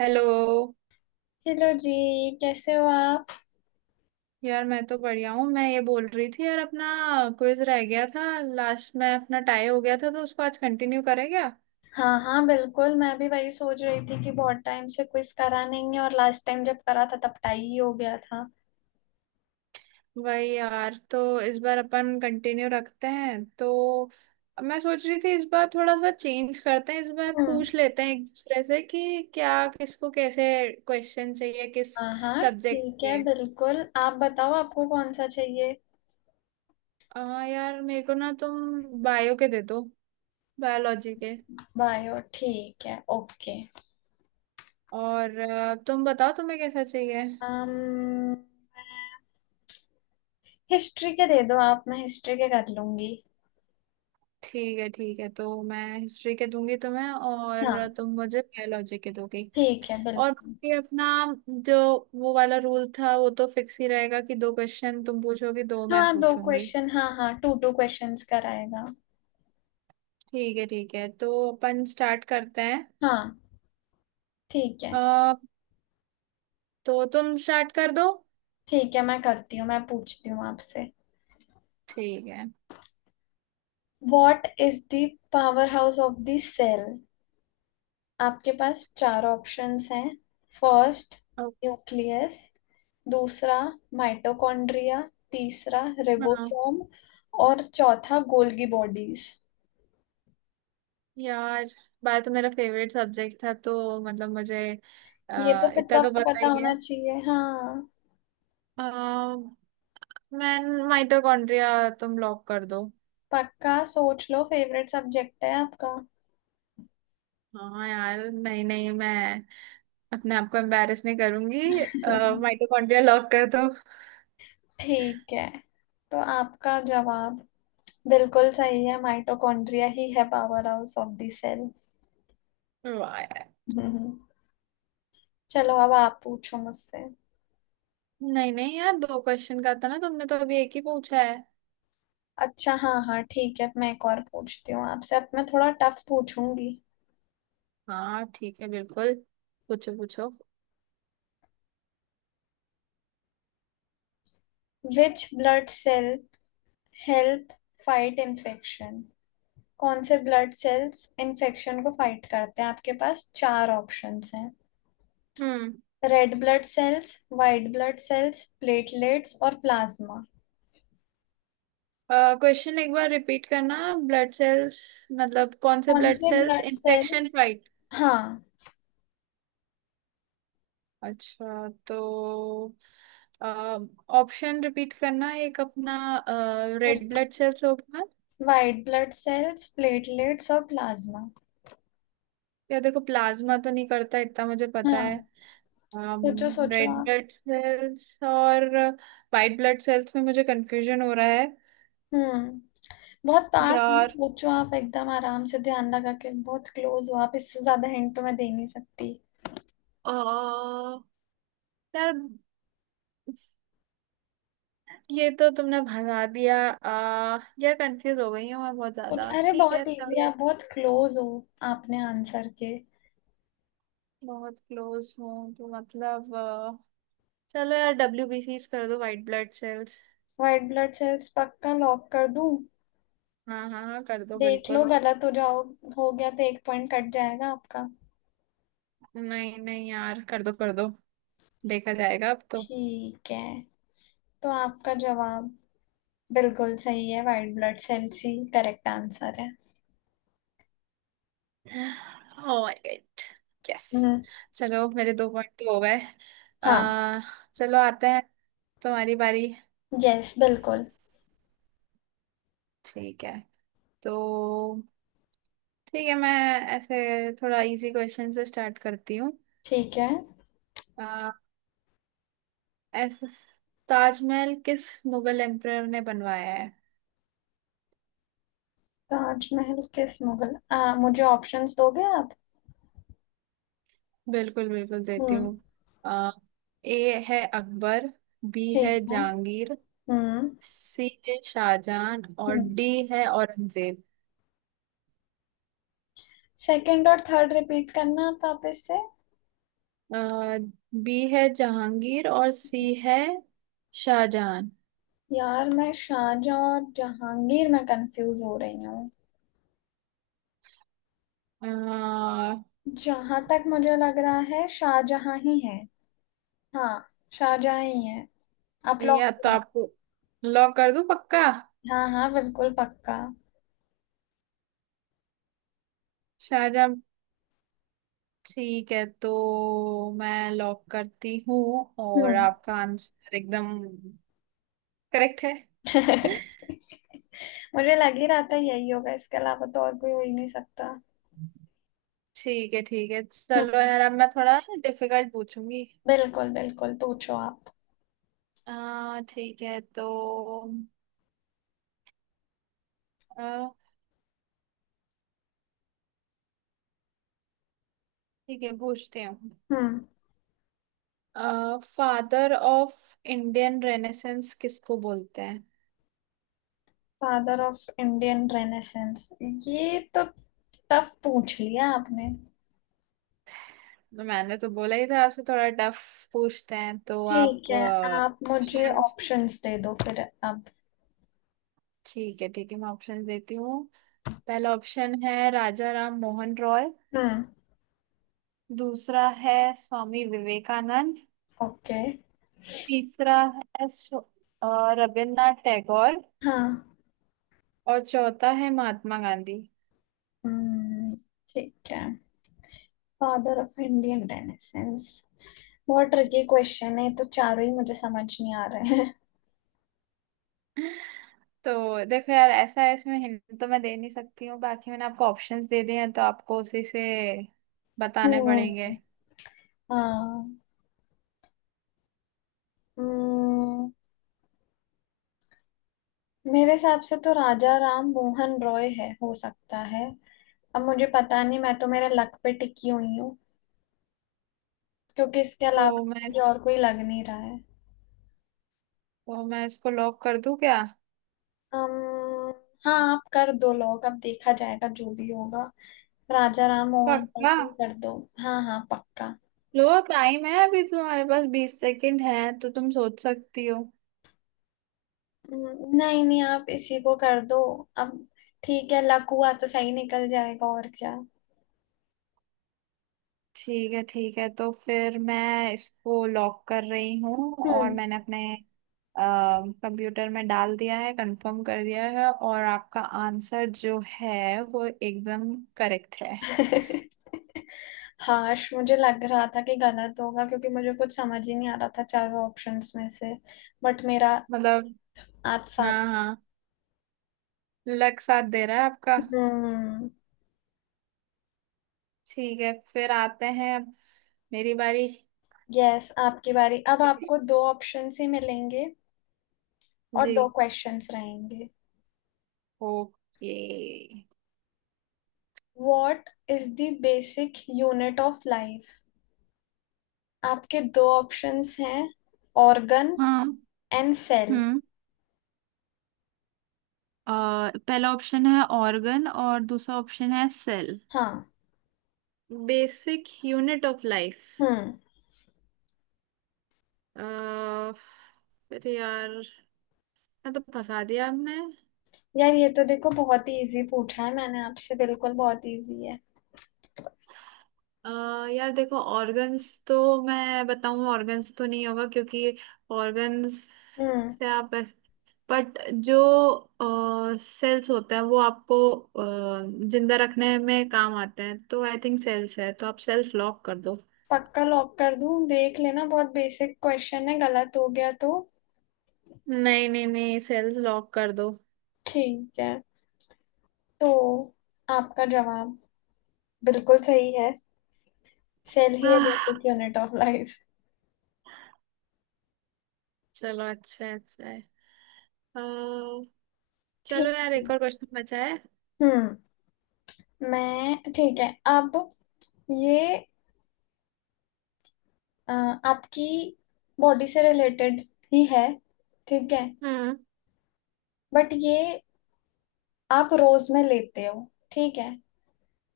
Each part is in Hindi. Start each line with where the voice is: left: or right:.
right: हेलो।
left: हेलो जी। कैसे हो आप।
right: यार मैं तो बढ़िया हूँ। मैं ये बोल रही थी यार, अपना क्विज रह गया था लास्ट में, अपना टाई हो गया था, तो उसको आज कंटिन्यू करें क्या?
left: हाँ हाँ, बिल्कुल मैं भी वही सोच रही थी कि बहुत टाइम से क्विज करा नहीं है, और लास्ट टाइम जब करा था तब टाई ही हो गया था।
right: वही यार, तो इस बार अपन कंटिन्यू रखते हैं। तो मैं सोच रही थी इस बार थोड़ा सा चेंज करते हैं, इस बार
left: हम्म।
right: पूछ लेते हैं एक दूसरे से कि क्या, किसको कैसे क्वेश्चन चाहिए, किस
left: हाँ हाँ
right: सब्जेक्ट
left: ठीक है,
right: पे।
left: बिल्कुल आप बताओ, आपको कौन सा चाहिए।
right: हाँ यार, मेरे को ना तुम बायो के दे दो, बायोलॉजी के।
left: बायो, ठीक है, ओके।
right: और तुम बताओ तुम्हें कैसा चाहिए।
left: um, हिस्ट्री के दे दो आप, मैं हिस्ट्री के कर लूंगी।
right: ठीक है ठीक है, तो मैं हिस्ट्री के दूंगी तुम्हें और
left: हाँ,
right: तुम मुझे बायोलॉजी के दोगी।
left: ठीक है
right: और
left: बिल्कुल।
right: बाकी अपना जो वो वाला रूल था वो तो फिक्स ही रहेगा कि दो क्वेश्चन तुम पूछोगी, दो मैं
left: हाँ दो
right: पूछूंगी।
left: क्वेश्चन, हाँ हाँ टू टू क्वेश्चंस कराएगा।
right: ठीक है ठीक है, तो अपन स्टार्ट करते हैं।
left: हाँ। ठीक है
right: अ, तो तुम स्टार्ट कर दो।
left: ठीक है, मैं करती हूँ, मैं पूछती हूँ आपसे।
right: ठीक है।
left: What is the power house of the cell. आपके पास चार ऑप्शंस हैं। फर्स्ट
right: ओ,
left: न्यूक्लियस, दूसरा माइटोकॉन्ड्रिया, तीसरा
right: हाँ
left: रिबोसोम, और चौथा गोल्गी बॉडीज।
right: यार, बायो तो मेरा फेवरेट सब्जेक्ट था, तो मतलब मुझे
left: ये तो फिर तो
right: इतना तो
left: आपको
right: पता
left: पता
right: ही है।
left: होना चाहिए, हाँ।
right: अ, मैं माइटोकॉन्ड्रिया, तुम लॉक कर दो।
left: पक्का सोच लो, फेवरेट सब्जेक्ट है आपका।
right: हाँ यार, नहीं नहीं, मैं अपने आप को एम्बेरस नहीं करूंगी। माइटोकॉन्ड्रिया लॉक कर दो।
left: ठीक है, तो आपका जवाब बिल्कुल सही है, माइटोकॉन्ड्रिया ही है power house of the cell.
right: वाह यार।
left: चलो अब आप पूछो मुझसे।
right: नहीं नहीं यार, दो क्वेश्चन का था ना, तुमने तो अभी एक ही पूछा है।
left: अच्छा हाँ हाँ ठीक है, मैं एक और पूछती हूँ आपसे, अब मैं थोड़ा टफ पूछूंगी।
right: हाँ ठीक है बिल्कुल, पूछो पूछो।
left: Which blood cell help fight infection. कौन से ब्लड सेल्स इन्फेक्शन को फाइट करते हैं। आपके पास चार ऑप्शंस हैं।
right: हम्म।
left: Red blood cells, white blood cells, platelets और प्लाज्मा।
right: क्वेश्चन एक बार रिपीट करना। ब्लड सेल्स, मतलब कौन से
left: कौन
right: ब्लड
left: से
right: cells
left: blood cell,
right: infection fight.
left: हाँ।
right: अच्छा तो ऑप्शन रिपीट करना एक, अपना रेड ब्लड सेल्स होगा
left: वाइट ब्लड सेल्स, प्लेटलेट्स और प्लाज्मा।
right: या, देखो प्लाज्मा तो नहीं करता इतना मुझे पता है।
left: हाँ, सोचो सोचो
right: रेड
left: आप।
right: ब्लड सेल्स और वाइट ब्लड सेल्स में मुझे कंफ्यूजन हो रहा है।
left: हम्म। बहुत पास में
right: यार
left: सोचो आप, एकदम आराम से ध्यान लगा के, बहुत क्लोज हो आप, इससे ज्यादा हिंट तो मैं दे नहीं सकती।
right: आ, यार ये तो तुमने भगा दिया, यार कंफ्यूज हो गई हूँ मैं बहुत ज्यादा।
left: अरे
right: ठीक है
left: बहुत इजी,
right: चलो,
left: आप बहुत क्लोज हो आपने आंसर के।
right: बहुत क्लोज हूँ तो मतलब चलो यार, WBCs कर दो, white blood cells.
left: White blood cells, पक्का लॉक कर दूं।
right: हाँ हाँ हाँ कर दो
left: देख लो,
right: बिल्कुल।
left: गलत हो जाओ हो गया तो एक पॉइंट कट जाएगा आपका।
right: नहीं नहीं यार कर दो कर दो, देखा जाएगा अब तो।
left: ठीक है, तो आपका जवाब बिल्कुल सही है, व्हाइट ब्लड सेल्स ही करेक्ट आंसर है।
right: ओह माय गॉड। यस।
left: हम्म।
right: चलो मेरे दो पॉइंट तो हो गए।
left: हाँ।
right: आ, चलो आते हैं, तुम्हारी बारी।
left: यस बिल्कुल।
right: ठीक है, तो ठीक है, मैं ऐसे थोड़ा इजी क्वेश्चन से स्टार्ट करती हूँ।
left: ठीक है।
right: आ, ऐसे ताजमहल किस मुगल एम्परर ने बनवाया है?
left: ताजमहल किस मुगल, मुझे ऑप्शंस दोगे आप।
right: बिल्कुल बिल्कुल देती
left: हम्म।
right: हूँ। आ, ए है अकबर, बी है
left: ठीक है।
right: जहांगीर,
left: हम्म।
right: सी है शाहजहां, और डी है औरंगजेब।
left: सेकंड और थर्ड रिपीट करना आप वापस से।
right: आ, बी है जहांगीर और सी है शाहजहां।
left: यार मैं शाहजहां और जहांगीर में कंफ्यूज हो रही हूँ।
right: आ,
left: जहां तक मुझे लग रहा है शाहजहां ही है। हाँ, शाहजहां ही है, आप लोग।
right: या तो आपको लॉक कर दूं पक्का?
left: हाँ हाँ बिल्कुल पक्का।
right: शाहजहां। ठीक है तो मैं लॉक करती हूँ, और
left: हम्म।
right: आपका आंसर एकदम करेक्ट है।
left: मुझे लग ही रहा था यही होगा, इसके अलावा तो और कोई हो ही नहीं सकता।
right: ठीक है ठीक है
left: हम्म।
right: चलो यार, अब मैं थोड़ा डिफिकल्ट पूछूंगी।
left: बिल्कुल बिल्कुल पूछो आप।
right: ठीक है तो आ, ठीक है पूछती हूँ।
left: हम्म।
right: फादर ऑफ इंडियन रेनेसेंस किसको बोलते हैं?
left: फादर ऑफ इंडियन रेनेसेंस, ये तो टफ पूछ लिया आपने।
right: तो मैंने तो बोला ही था आपसे थोड़ा टफ पूछते हैं, तो
left: ठीक
right: आप
left: है, आप मुझे
right: ऑप्शन।
left: ऑप्शंस दे दो फिर, अब।
right: ठीक है ठीक है, मैं ऑप्शन देती हूँ। पहला ऑप्शन है राजा राम मोहन रॉय।
left: हम्म।
right: दूसरा है स्वामी विवेकानंद।
left: ओके।
right: तीसरा है रविन्द्रनाथ टैगोर।
left: हाँ।
right: और चौथा है महात्मा गांधी।
left: हम्म। ठीक है। फादर ऑफ इंडियन रेनेसेंस बहुत ट्रिकी क्वेश्चन है, तो चारों ही मुझे समझ नहीं आ रहे हैं।
right: तो देखो यार, ऐसा है इसमें हिंट तो मैं दे नहीं सकती हूँ, बाकी मैंने आपको ऑप्शंस दे दिए हैं, तो आपको उसी से बताने पड़ेंगे।
left: हम्म। हाँ। हम्म। मेरे हिसाब से तो राजा राम मोहन रॉय है, हो सकता है। अब मुझे पता नहीं, मैं तो मेरे लक पे टिकी हुई हूँ, क्योंकि इसके अलावा
right: तो मैं
left: मुझे और कोई लग नहीं रहा है।
right: तो मैं इसको लॉक कर दूं क्या?
left: अम्म, हाँ आप कर दो लोग, अब देखा जाएगा जो भी होगा। राजा राम मोहन पर
right: पक्का?
left: कोई कर दो। हाँ हाँ पक्का।
right: लो टाइम है अभी, तुम्हारे पास 20 सेकंड है, तो तुम सोच सकती हो।
left: नहीं नहीं आप इसी को कर दो अब। ठीक है, लक हुआ तो सही निकल जाएगा, और क्या।
right: ठीक है ठीक है, तो फिर मैं इसको लॉक कर रही हूँ और
left: हम्म।
right: मैंने अपने कंप्यूटर में डाल दिया है, कंफर्म कर दिया है, और आपका आंसर जो है वो एकदम करेक्ट है।
left: हाश, मुझे लग रहा था कि गलत होगा क्योंकि मुझे कुछ समझ ही नहीं आ रहा था चारों ऑप्शंस में से। बट मेरा
right: मतलब
left: आज
right: हाँ
left: साथ।
right: हाँ, लक साथ दे रहा है आपका।
left: हम्म।
right: ठीक है फिर आते हैं अब, मेरी बारी।
left: यस आपकी बारी। अब आपको दो ऑप्शंस ही मिलेंगे और
right: जी,
left: दो क्वेश्चंस रहेंगे।
right: Okay.
left: What is the basic unit of life. आपके दो ऑप्शंस हैं। ऑर्गन
right: हाँ।
left: And cell.
right: हम्म। पहला ऑप्शन है ऑर्गन और दूसरा ऑप्शन है सेल।
left: हाँ।
right: Basic unit of life.
left: हम्म।
right: अरे यार, मैं तो फंसा दिया आपने।
left: यार ये तो देखो बहुत ही इजी पूछा है मैंने आपसे, बिल्कुल बहुत इजी है।
right: अ यार देखो ऑर्गन्स तो, मैं बताऊं ऑर्गन्स तो नहीं होगा क्योंकि ऑर्गन्स
left: हम्म।
right: से आप, बट जो सेल्स होते हैं वो आपको जिंदा रखने में काम आते हैं, तो आई थिंक सेल्स है, तो आप सेल्स लॉक कर दो।
left: पक्का लॉक कर दूं, देख लेना बहुत बेसिक क्वेश्चन है, गलत हो गया तो।
right: नहीं नहीं नहीं, सेल्स लॉक कर दो।
left: ठीक है, तो आपका जवाब बिल्कुल सही है, सेल ही है
right: ah.
left: Basic unit of life.
right: चलो अच्छा है, अच्छा है। अ, चलो
left: ठीक
right: यार
left: है।
right: एक और क्वेश्चन बचा है।
left: हम्म। मैं ठीक है। अब ये अ, आपकी बॉडी से रिलेटेड ही है, ठीक है,
right: हम्म।
left: बट ये आप रोज में लेते हो, ठीक है।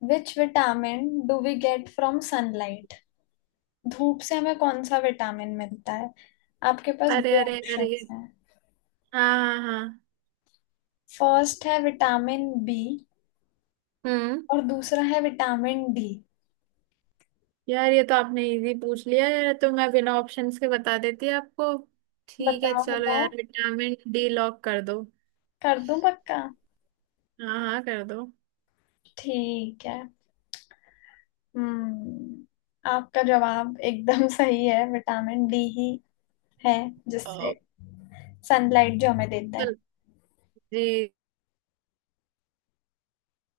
left: Which vitamin do we get from sunlight. धूप से हमें कौन सा विटामिन मिलता है। आपके पास
right: अरे
left: दो
right: अरे अरे।
left: ऑप्शंस हैं।
right: हाँ हाँ हाँ।
left: फर्स्ट है विटामिन बी,
right: हम्म।
left: और दूसरा है विटामिन डी।
right: यार ये तो आपने इजी पूछ लिया यार, तो मैं बिना ऑप्शंस के बता देती आपको। ठीक है
left: बताओ
right: चलो
left: बताओ,
right: यार, विटामिन डी लॉक कर दो।
left: कर दूं पक्का।
right: हाँ हाँ कर दो।
left: ठीक है। हम्म। आपका जवाब एकदम सही है, विटामिन डी ही है
right: अ,
left: जिससे सनलाइट जो हमें देता है।
right: चल जी।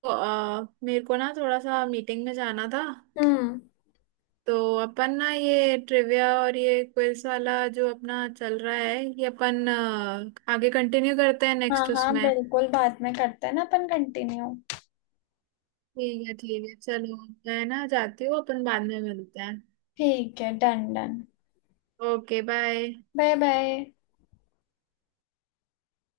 right: तो, मेरे को ना थोड़ा सा मीटिंग में जाना था,
left: हम्म।
right: तो अपन ना ये ट्रिविया और ये क्विज वाला जो अपना चल रहा है, ये अपन आगे कंटिन्यू करते हैं
left: हाँ
right: नेक्स्ट
left: हाँ
right: उसमें।
left: बिल्कुल, बाद में करते हैं ना अपन कंटिन्यू।
right: ठीक है चलो, मैं ना जाती हूँ, अपन बाद में मिलते हैं।
left: ठीक है, done done.
right: Okay bye.
left: Bye bye.